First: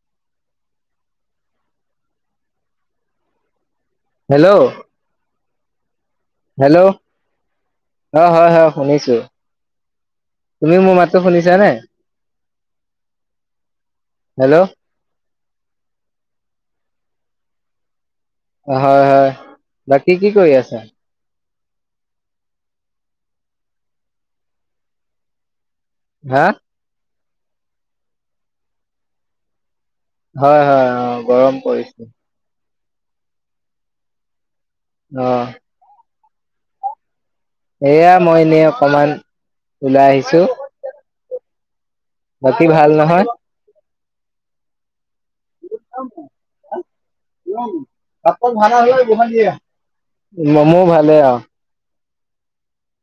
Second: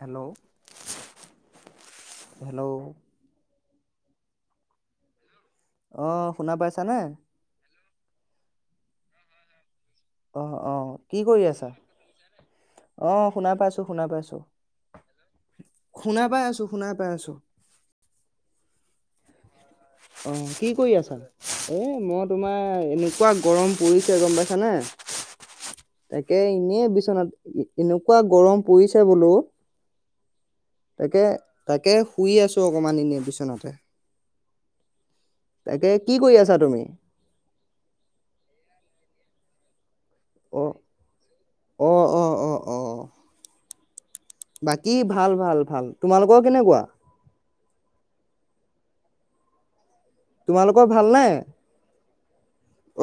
Hello hello hello অহ শুনা পাইছানে? অ হয় হয় শুনিছো। অ অ তুমিও মোৰ কি মাতটো কৰি শুনিছা আছা নে? অ শুনা পাইছো শুনা পাইছো। শুনা পাই আছো, শুনা‌ পাই আছো। হয় হয়। বাকী কি কৰি আছা? ও' মই তোমাৰ এনেকুৱা গৰম পৰিছে গম পাইছানে! তাকে হা এনেই বিচনাত এনেকুৱা গৰম পৰিছে বুলু হয় হয়, অ' গৰম পৰিছে। শুই আছো অকমান নিয়া বিচনাতে অঁ। তাকে কি কৰি আছা তুমি? এয়া মই নেই অকমান ওলাই আহিছো। অ অ অ অ বাকী অ ভাল নহয়? বাকী [unintelligible] ভাল, ভাল, ভাল, তোমালোকৰ কেনেকোৱা? উ কাপত ভাড়া হয় গোহ দিয়া [unintelligible] মোৰ ভালে আৰু।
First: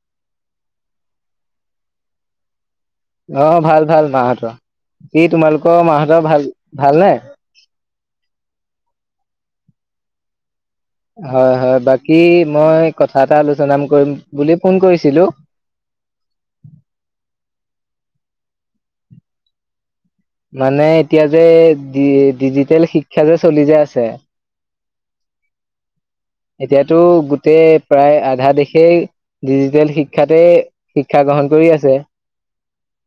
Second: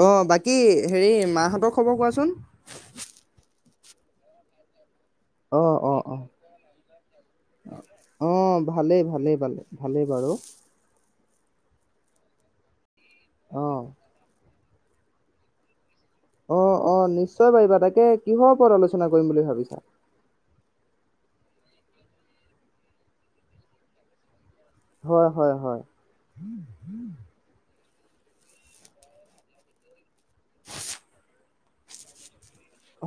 অঁ, বাকী হেৰি মাহঁতৰ খবৰ কোৱাচোন! অ ভাল ভাল মাহতৰ। কি, অ', তোমালোকৰ অ', মাহতৰ ভাল নে? অ'ভালেই ভালেই বাৰু। হয়, হয়, বাকী মই কথা এটা আলোচনা অ'। কৰিম বুলি। ফোন কৰিছিলো। অ', অ', নিশ্চয় পাৰিবা, তাকে কিহৰ ওপৰত আলোচনা কৰিম বুলি ভাবিছা। মানে এতিয়া যে ডি ডিজিটেল শিক্ষা যে চলি যে আছে। হয়, হয়, হয়। এতিয়াতো গোটেই প্ৰায় আধা দেশেই ডিজিটেল শিক শিক্ষাতে শিক্ষা গ্ৰহণ কৰি আছে। যে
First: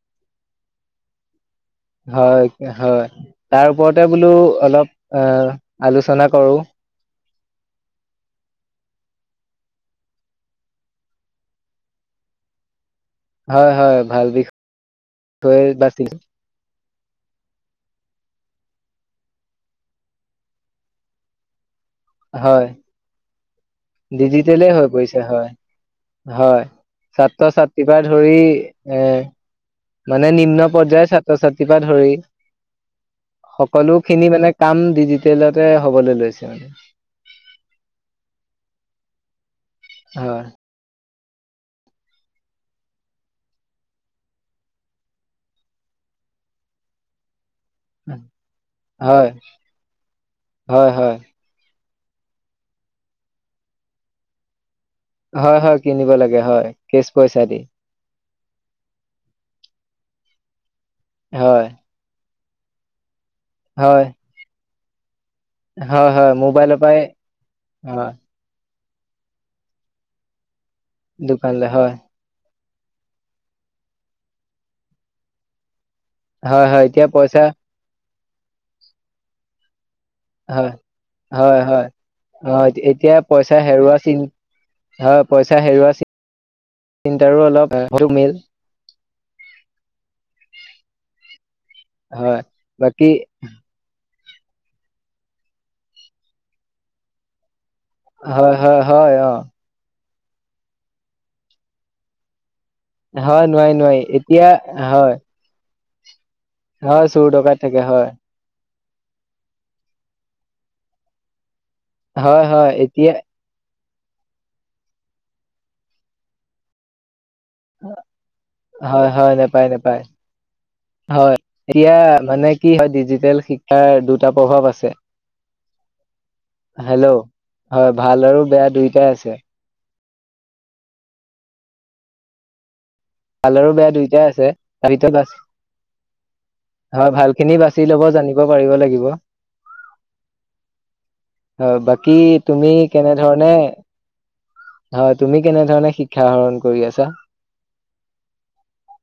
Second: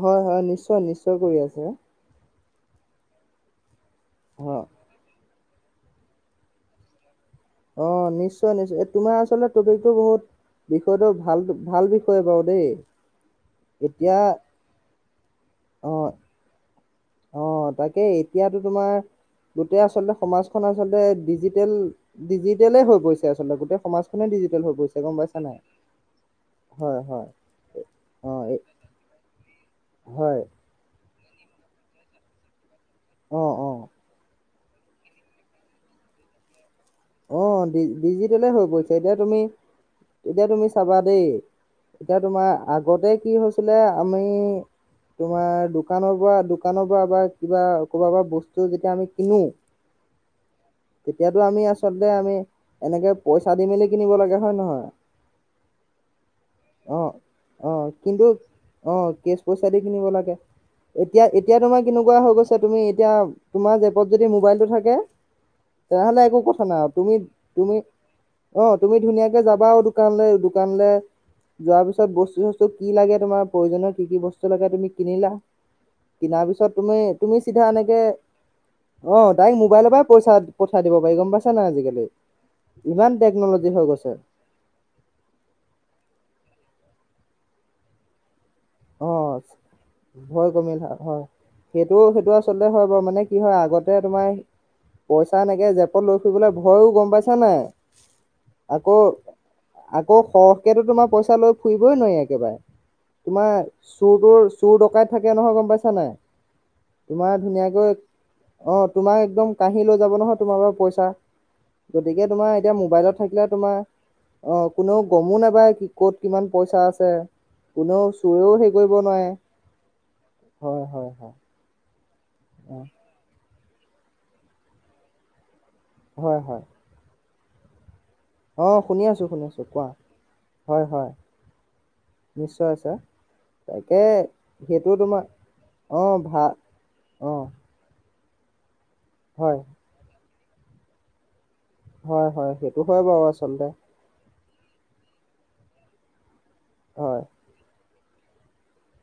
হয় হয়, নিশ্চয়, নিশ্চয় কৰি আছে। হয়, হয়, তাৰ ওপৰতে বোলো হয়। অলপ অ' আলোচনা কৰো। অ', নিশ্চয় নিশ্চয় তোমাৰ আচলতে টপিকটো বহুত বিষয়টো ভাল ভাল বিষয় বাৰু দেই। হয় হয় এতিয়া ভাল বিষয় বাচি অ', অ' তাকে এতিয়াতো তোমাৰ গোটেই আচলতে সমাজখন আচলতে ডিজিটেল। হয় ডিজিটেলে হৈ গৈছে। ডিজিটেলে হৈ পৰিছে পাইছা হয়। নাই? হয় হয় অ এই- মানে হয় নিম্ন পৰ্যায়। ছাত্ৰ-ছাত্ৰীকে ধৰি। অ অ সকলো খিনি মানে কাম ডিজিটেলতে হ'বলৈ লৈছে মানে। অ', ডিজিটেলে হৈ পৰিছে এতিয়া তুমি হয় এতিয়া তুমি চাবা। দেই, এতিয়া তোমাৰ আগতে কি হৈছিলে আমি তোমাৰ দোকানৰ পৰা দোকানৰ পৰা বা কিবা ক'ৰবাৰ পৰা বস্তু যেতিয়া আমি হয় কিনো, হয় হয় তেতিয়াতো আমি আ চবে আমি এনেকে পইচা দি মেলি কিনিব লাগে হয় নে নহয়? হয় হয় কিনিব লাগে হয়, অ কেচ পইচা দি অ কিন্তু অ', কেচ পইচা দি কিনিব লাগে। এতিয়া এতিয়া হয় তোমাৰ কেনেকুৱা হৈ গৈছে। তুমি এতিয়া তোমাৰ হয়, জেপত যদি মোবাইলটো থাকে। থাকে। হয় হয় মোবাইল আপোনী তুমি অঁ, তুমি ধুনীয়াকে যাবা আৰু দোকানলৈ দানে দোকানলৈ যোৱাৰ হয়, পিছত বস্চুচ ক'ত কি লাগে তোমাৰ প্ৰয়োজনৰ কি কি বস্তু লাগে তুমি কিনিলা? কিনাৰ হয়, পিছত হয় তুমি, এতিয়া তুমি পইচা চিধা এনেকে অঁ, তাইক মোবাইলৰ পৰা পইচা হয়, পঠা দিব পাৰি গম পাইছ হয়, হয়, অঁ, এতিয়া পইচা টেকনলজি হৈ হেৰুৱা গৈছে চিন, হয়, পইচা হেৰুওৱা চি তিনটাৰো অলপ [unintelligible] মিল। অ ভয় কমিল হয়। সেইটো সেইটো হয় আচলতে হয় বাৰু বাকী মানে কি হয় আগতে তোমাৰ পইচা এনেকে জেপত লৈ ফুৰিবলৈ ভয়ো গম পাইছা নাই হয়! হয় আকৌ হয় অ! আকৌ সৰহকেতো তোমাৰ পইচা লৈ ফুৰিবই নোৱাৰি একেবাৰে। হয় তোমাৰ নোৱাৰি, নোৱাৰি চুৰ এতিয়া তোৰ চুৰ হয়, ডকাইত থাকে নহয় গম পাইছা [unintelligible] হয় চোৰ তোমাৰ ডকাইট থাকে ধুনীয়াকৈ হয়। অ তোমাক একদম কহি লৈ যাব নহয় তোমাৰ পৰা পইচা। গতিকে হয়, তোমাৰ হয় এতিয়া মোবাইলত থাকিলে তোমাৰ অ কোনেও গমো নাপায় কি ক'ত কিমান পইচা আছে কোনোচ হয় হয় নাপায় নাপায় হয় [unintelligible] মানে কি অ হয় ডিজিটেল শিক হে দুটা প্ৰভাৱ আছে। হয় হয় হেল্ল'। হয়! ভাল আৰু বেয়া অ শুনি দুইটাই আছো আছে। শুনি আছো কোৱা হয়, হয়, নিশ্চয় আছে। ভালৰো বেয়া দুইটাই আছে। তোমাৰ [unintelligible] অ ভা অ ভাল খিনি বাচি লব জানি পাৰিব লাগিব। হয়। হয় বাকী হয় তুমি সেইটো হয় বাৰু কেনেধৰণে আচলতে হয় তুমি কেনেধৰণে শিক্ষ আহৰণ কৰি আছা হয় অ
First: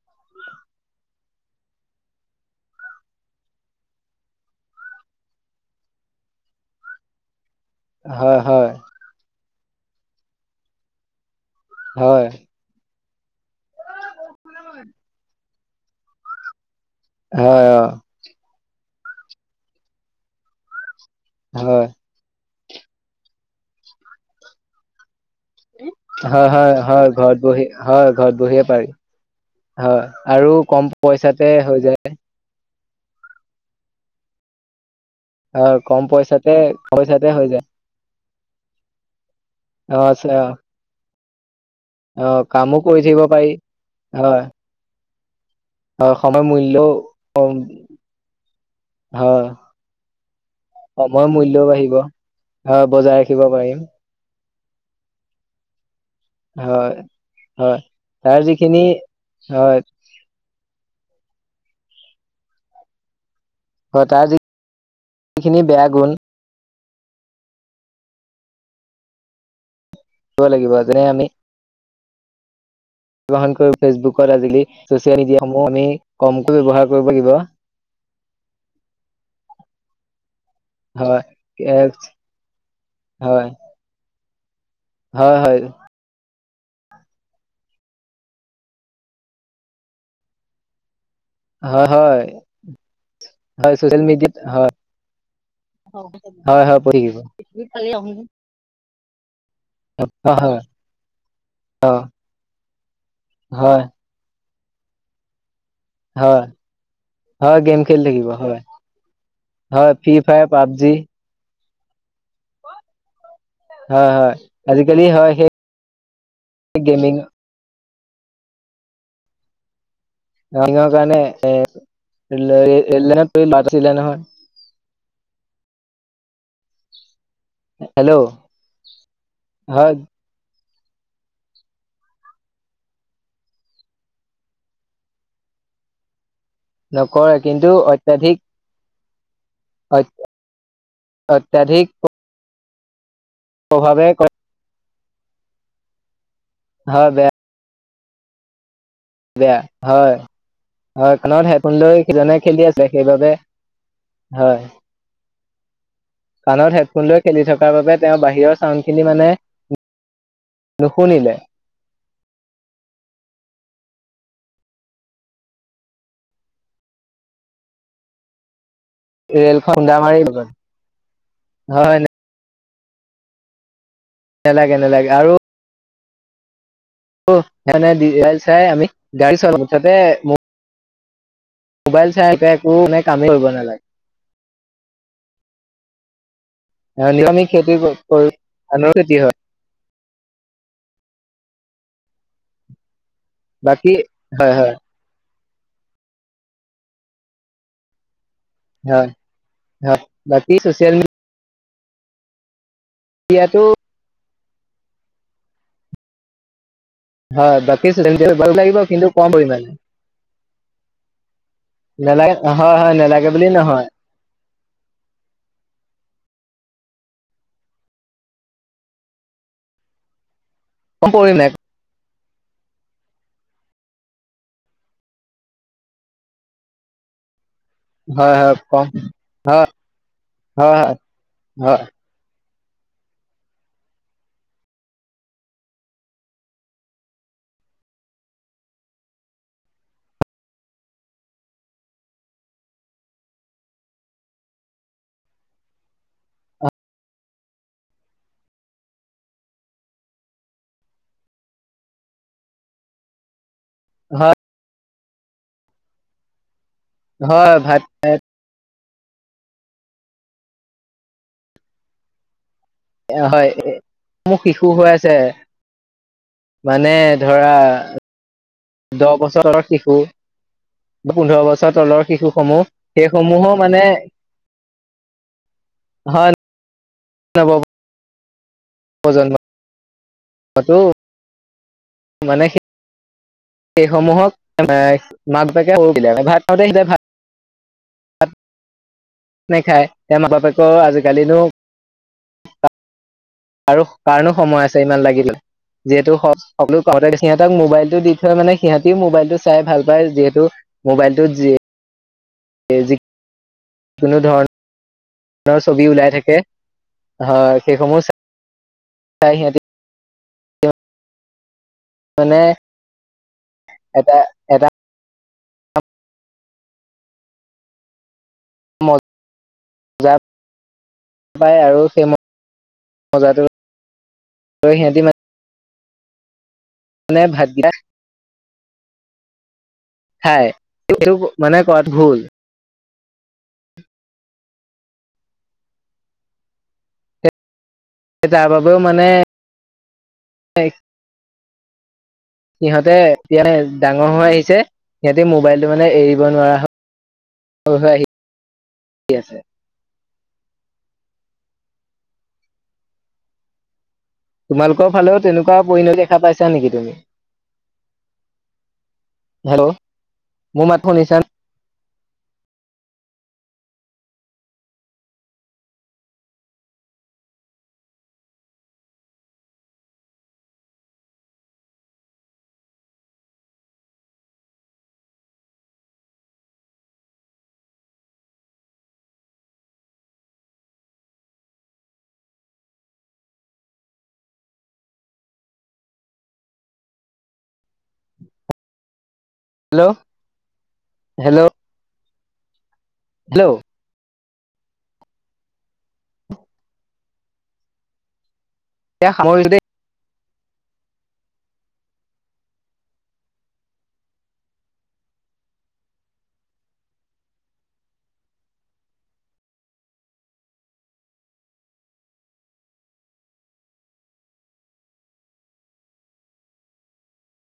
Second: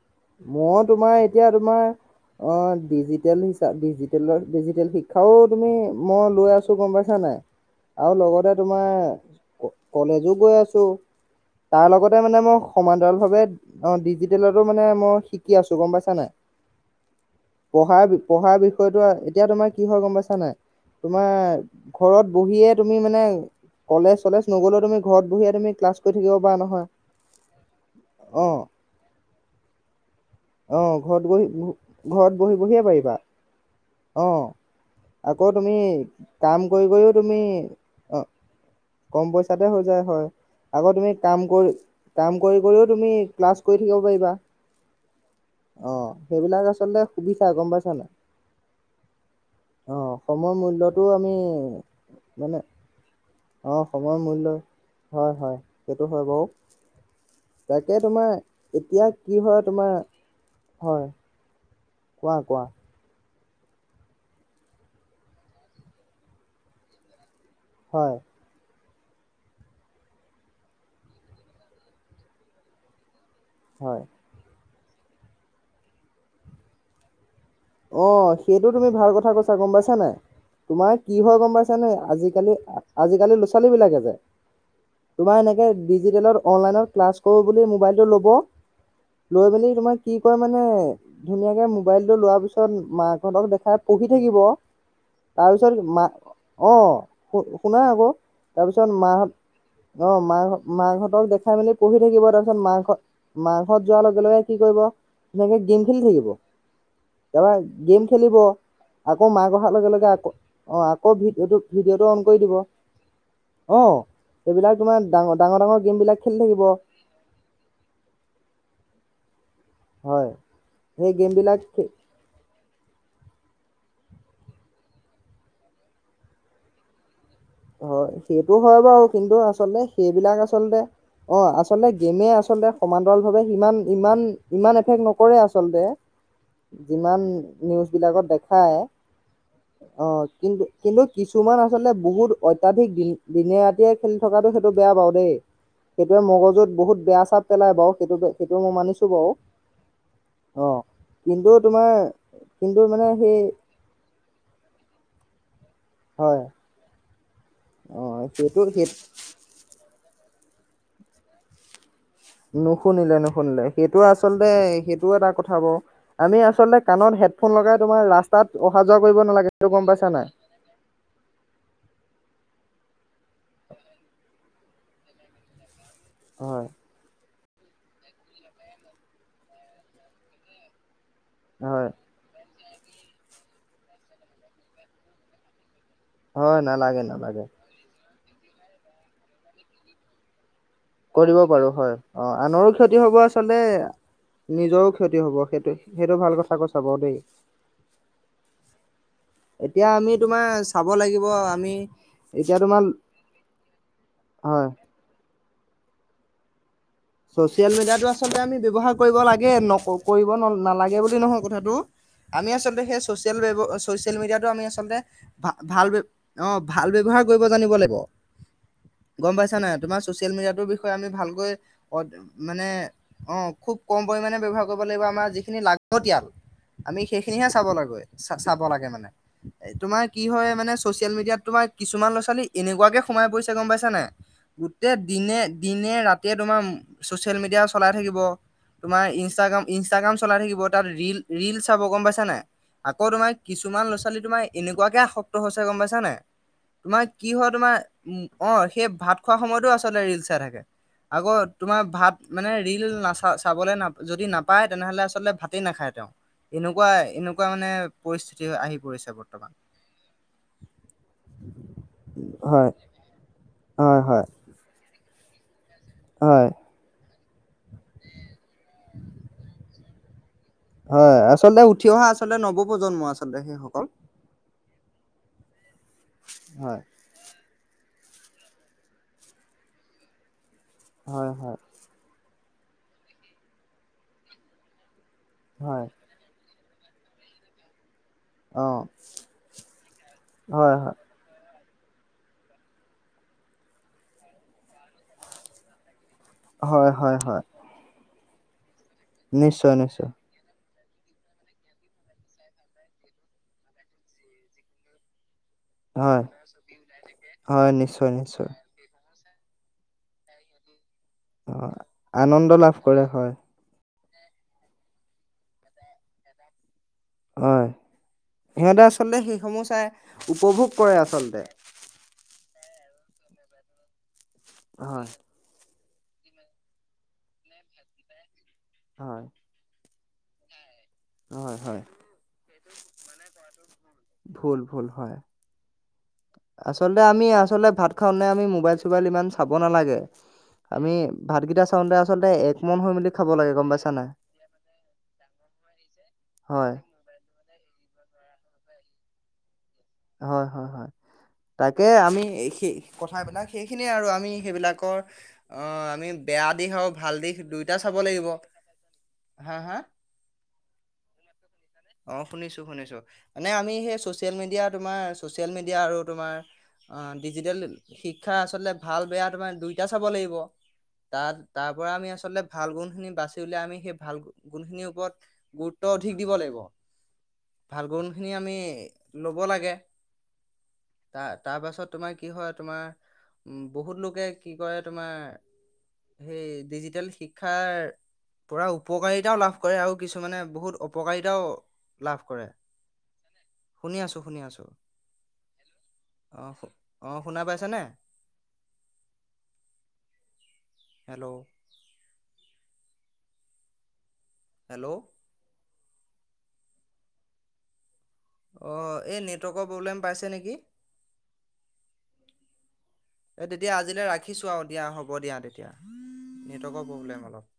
মই তোমাৰ এতিয়া তোমাৰ অ ডিজিটেল হিচাপ ডিজিটেলৰ ডিজিটেল শিক্ষাও তুমি মই লৈ আছো গম পাইছা নাই আৰু হয় লগতে হয় তোমাৰ কলেজো গৈ আছো তাৰ লগতে হয় মানে মই সমান ভ অিি মানে আম শিক কি আছো গম পাইছা নাই হয় অ পঢ়া পঢ়াৰ বিষয় কৈত আৰু এতিয়া তোমাৰ কি হয় গম পাইছা নাই তোমাৰ হয় ঘৰত বহিয়ে তুমি মানে কলেজ চলেজ নগ'লেও তুমি ঘৰত বহিয়ে তুমি ক্লাছ কৰি থাকিব হয় পাৰা হয় নহয় হয় ঘৰত বহি হয় ঘৰত অ বহিয়ে পাৰি হয় আৰু কম পইচাতে হৈ যায় বুঢ়িয়ে পাৰিবা অঁ আকৌ তুমি হয় কম পইচাতে কাম কৰি কৰিও পইচাতে তুমি হৈ যায় অ কম বৈছ াতে হৈ অ যায় হয় আচ্ছা, আগৌ তুমি কাম কৰি অ কাম কৰি কামো কৰিও তুমি থাকিব পাৰি ক্লাছ কৰি থাকিব পাৰিবা হয় অ হয় সময় সেইবিলাক মূল্যও আচলতে সুবিধা কম গম পাইছানে হয় অ সময়ৰ মূল্্যটো সময়ৰ আমি মূল্যও বাঢ়িব মানে হয় বজাই ৰাখিব অ পাৰিম সময়ৰ মূল্যয় হয় হয় সেইটো হয় বাৰু হয় হয় তাকে তোমাৰ তাৰ যিখিনি এতিয়া কি হয় তোমাৰ হয় কোৱা কঁোৱা ঘতাৰ যখিনি বেয়া গুণ হয় দিব লাগিব তেনে আমি ্ৰহন কৰি হয় ফেচবুকৰত আজিকালি চচিয়েল মিডিয়াসমূহ আমি কমকৈ ব্যৱহাৰ কৰিব লাগিব অঁ সেইটো তুমি ভাল কথা কৈছা গম পাইছান নাই তোমাৰ কি হয় গম পাইছানে আজিকালি আজিকালি ল'ৰা হয় ছোৱালী বিলাকে যে তোমাৰ হয় হয় এনেকে ডিজিটেলত অনলাইনত ক্লাছ কৰোঁ বুলি মোবাইলটো ল'ব লৈ মেলি তোমাৰ কি কয় মানে ধুনীয়াকে হয় মোবাইলটো হয় লোৱাৰ পিছত পিছত মাকহঁতক হয় দেখাই ছচিয়েল পঢ়ি মিডিয়াত থাকিব হয় তাৰপিছত মা হয় হয় অঁ পঢ়ি শু শুনা আকৌ থাকিব তাৰপিছত মাকহত অ' মাক মাকহঁতক দেখাই মেলি অ পঢ়ি থাকিব তাৰপিছত মাকৰত মাক ঘৰত হয় যোৱাৰ লগে লগে কি কৰিব এনেকে গেম খেলি থাকিব হয় তাৰপৰা হয় খেলি গেম থাকিব খেলিব হয় আকৌ মাক অহাৰ লগে হয় লগে ফ্ৰী আকৌ ফায়াৰ অঁ পাবজি আকৌ ভিত এইটো ভিডিঅ'টো অন অন কৰি দিব হয় হয় এই বিলাক আজিকালি হয় ডাঙৰ সেই ডাঙৰ গেমবিলাক খেলি থাকিব গেমিং হয় সেই গেম বিলাক [unintelligible] নাছিলে নহয় হয় হেল্ল' সেইটো হয় বাৰু কিন্তু আচলতে হয় সেইবিলাক আচলতে অঁ আচলতে গেমে আচলতে সমান্তৰালভাৱে সিমান ইমান ইমান এফেক্ট নকৰে আচলতে যিমান নকৰে কিন্তু নিউজ বিলাকত অত্যাধিক দেখায় অ' কিন্তু কিন্তু কিছুমান অত্যাধিক আচলতে বহুত অত্যাধিক দিন দিনে ৰাতিয়ে প্ৰভাৱে খেলি কৰে থকাটো সেইটো বেয়া পাওঁ দেই সেইটোয়ে মগজ য'ত বহুত বেয়া চাপ পেলাই বাৰু সেইটো সেইটো মই মানিছো বাৰু বেয়া হয় অ হয় কাণত কিন্তু হেডফোন তোমাৰ লৈ সিজনে খেলি কিন্তু আছে মানে সেইবাবে সেই হয় হয় কানৰ হেড কলে খেলি থকাৰ বাবে অ তেওঁৰ বাহিৰৰ সেইটো চাউণ্ড সেই খিনি মানে নুশুনিলে নুশুনিলে নুশুনিলে সেইটো আচলতে সেইটো এটা কথা বাৰু আমি আচলতে কাণত হেডফোন লগাই তোমাৰ ৰাস্তাত অহা যোৱা কৰিব নালাগে ৰেল সেইটো গম খুণ্দা পাইছা মাৰি নাই? দিব হয় ন নেলাগে নেলাগে আৰু হয় অঁ এনেই ভিডিঅ চাই আমি গাড়ী চলাও মুঠতে ম' হয় মোবাইল চা এতিয়া। মোৰ মানে কামেই হব নালাগে। হয় নালাগে নালাগে নিয়মিক খেতি কৰি। ধানৰ খেতি হয়। কৰিব পাৰো হয়, অ আনৰো ক্ষতি হব আছ। বাকী হয় আচলতে হয় নিজৰও ক্ষতি হব সেই। সেই সেইটো ভাল কথা কৈছা বাৰু দেই। হয় এতিয়া হয় আমি বাকী তোমাৰ চাব চচিয়েল লাগিব আমি। এতিয়া তোমাৰ। এতিয়াতো। হয়। হয় ছ'চিয়েল বাকী মিডিয়াটো চচিয়েল মিডিয়া আচলতে কৰিব আমি লাগিব ব্যৱহাৰ কিন্তু কৰিব কম লাগে পৰিমাণে ন কৰিব ন নালাগে বুলি নহয় কথাটো নেলাগে আমি হয় আচলতে হয় সেই নেলাগে ছ'চিয়েল বুলি ব্যৱ নহয় ছ'চিয়েল মিডিয়াটো আমি আচলতে ভা ভাল ব্যৱ অ। ভাল ব্যৱহাৰ কৰিব জানিব লাগিব গম পাইছ নাই তোমাৰ ছ'চিয়েল মিডিয়াত। সেইতোৰ বিষয়ে আমি কম পৰিম নাই ভালকৈ। মানে অ খুব কম পৰিমাণে ব্যৱহাৰ কৰিব লাগিব আমাৰ যিখিনি লাগতিয়াল আমি সেইখিনিহে আচলতে। চাব লাগে চা হয় হয় চাব কম লাগে মানে হয় তোমাৰ কি হয় মানে ছ'চিয়েল মিডিয়াত তোমাৰ হয় কিছুমান লৰা, ছোৱালী। এনেকোৱাকে সোমাই পৰিছে গম পাইছ নাই গোটেই দিনে, দিনে ৰাতিয়ে তোমাৰ। ছ'চিয়েল মিডিয়া চলাই থাকিব, তোমাৰ ইনষ্টাগ্ৰাম, ইনষ্টাগ্ৰাম চলাই থাকিব তাত ৰিল ৰিল চাব গম পাইছা নাই, আকৌ তোমাৰ কিছুমান ল'ৰা ছোৱালী তোমাৰ এনেকুৱাকে আসক্ত হৈছে গম পাইছা নাই, তোমাৰ কি হয় তোমাৰ অ সেই ভাত খোৱাৰ সময়তো লৰা, ছোৱালীৱে আচলতে ৰিল চাই থাকে আকৌ। তোমাৰ ভাত মানে ৰিল নাচা চা। চাবলৈ নাপ যদি হয় নাপায় তেনেহলে আচ। ভাতেই নাখায় তেওঁ। এনেকুৱা, এনেকুৱা হয় মানে ভাত পৰিস্থিতি আহি। বৰ্তমান হয়। এয়া হয় এ মোৰ শিশু হৈ আছে। হয় মানে ধৰা দহ বছৰ। শিশু। বাৰ, হয় পোন্ধৰ আচলতে বছৰ উঠি তলৰ অহা শিশু আচলতে সমূহ নৱপ্ৰজন্ম সেই আচলতে সমূহো মানে। সেইসকল হয়। নৱপ্ৰ। প্ৰজন্ম। হয়, হয়। মানে সেই। সেইসমূহক এ নাই। মাক বাপেকে হয় সৰু বিলাই‌ আনে ভাত। আৰু দেল দে ভাত। ভাত অ নেখায় এ মা হয় বাপেকৰ হয় আজিকালিটো আৰু কাৰণো সময় আছে ইমান লাগিবলে যিহেতু সকলো হয় হয় ঘৰতে হয় সিহঁতক মোবাইলটো দি [unintelligible] সিহঁতিও মোবাইলটো চাই নিশ্চয় ভাল নিশ্চয় পায় যিহেতু মোবাইলটোত যিয়ে যিকোনো ধৰণৰ ছবি ওলাই হয় থাকে হয় সেইসমূহম নিশ্চয় নিশ্চয় চা সিহঁতি অ' মানে আনন্দ লাভ কৰে হয় এটা এটা হয় সিহঁতে আচলতে সেইসমূহ চাই মজা উপভোগ কৰে আচলতে মজাতো লয় লৈ সিহঁতি হয় মানে মানে ভাত কিতা হয় খায় এইটো হয় মানে হয় কৰাত ভুল ভুল ভুল হয় আচলতে আমি আচলতে ভাত খাওতে আমি তাৰ বাবেও মোবাইল চোবাইল মানে ইমান চাব নালাগে আমি ভাতকেইটা খাওঁতে সিহঁতে এতিয়া ডাঙৰ হৈ আহিছে সিহঁতে মোবাইলটো মানে এৰিব নোৱাৰা হয় হয় হৈ হৈ আহি ঠিক আছে হয় হয় হয় তাকে আমি সেই কথাবিলাক সেইখিনি আৰু আমি তোমালোকৰ সেইবিলাকৰ ফালেও তেনেকুৱা অ' পৰিণতি আমি দেখা পাইছা বেয়া নেকি দিশ আৰু তুমি ভাল দিশ দুয়োটা চাব লাগিব হা হেল্ল' হা মোৰ মাত শুনিছা অঁ শুনিছো শুনিছো মানে আমি সেই চচিয়েল মিডিয়া তোমাৰ চচিয়েল মিডিয়া আৰু তোমাৰ আহ ডিজিটেল অঁ অঁ শুনিছো শুনিছো মানে সেই চচিয়েল মিডিয়া আৰু ডিজিটেল শিক্ষা আচলতে ভাল বেয়া তোমাৰ দুইটা চাব লাগিব তাত তাৰ পৰা আমি আচলতে ভাল গুণ খিনি বাচি উলিয়াই আমি সেই ভাল গুণখিনিৰ ওপৰত গুৰুত্ব অধিক দিব লাগিব ভাল গুণ খিনি আমি লব লাগে তাৰ তাৰ পাছত তোমাৰ কি হয় তোমাৰ উম বহুত লোকে কি কৰে তোমাৰ সেই ডিজিটেল শিক্ষাৰ পুৰা উপকাৰিতাও লাভ কৰে হেল্ল' আৰু কিছুমানে বহুত অপকাৰিতাও হেল্ল' লাভ কৰে হেল্ল' শুনি আছো শুনি আছো অঁ অঁ শুনা পাইছেনে এই সামৰিলো দেই হেল্ল' হেল্ল' অ' এই নেটৱৰ্কৰ প্ৰব্লেম পাইছে নেকি এই তেতিয়া আজিলৈ ৰাখিছো আৰু দিয়া হ'ব দিয়া তেতিয়া নেটৱৰ্কৰ প্ৰবলে অলপ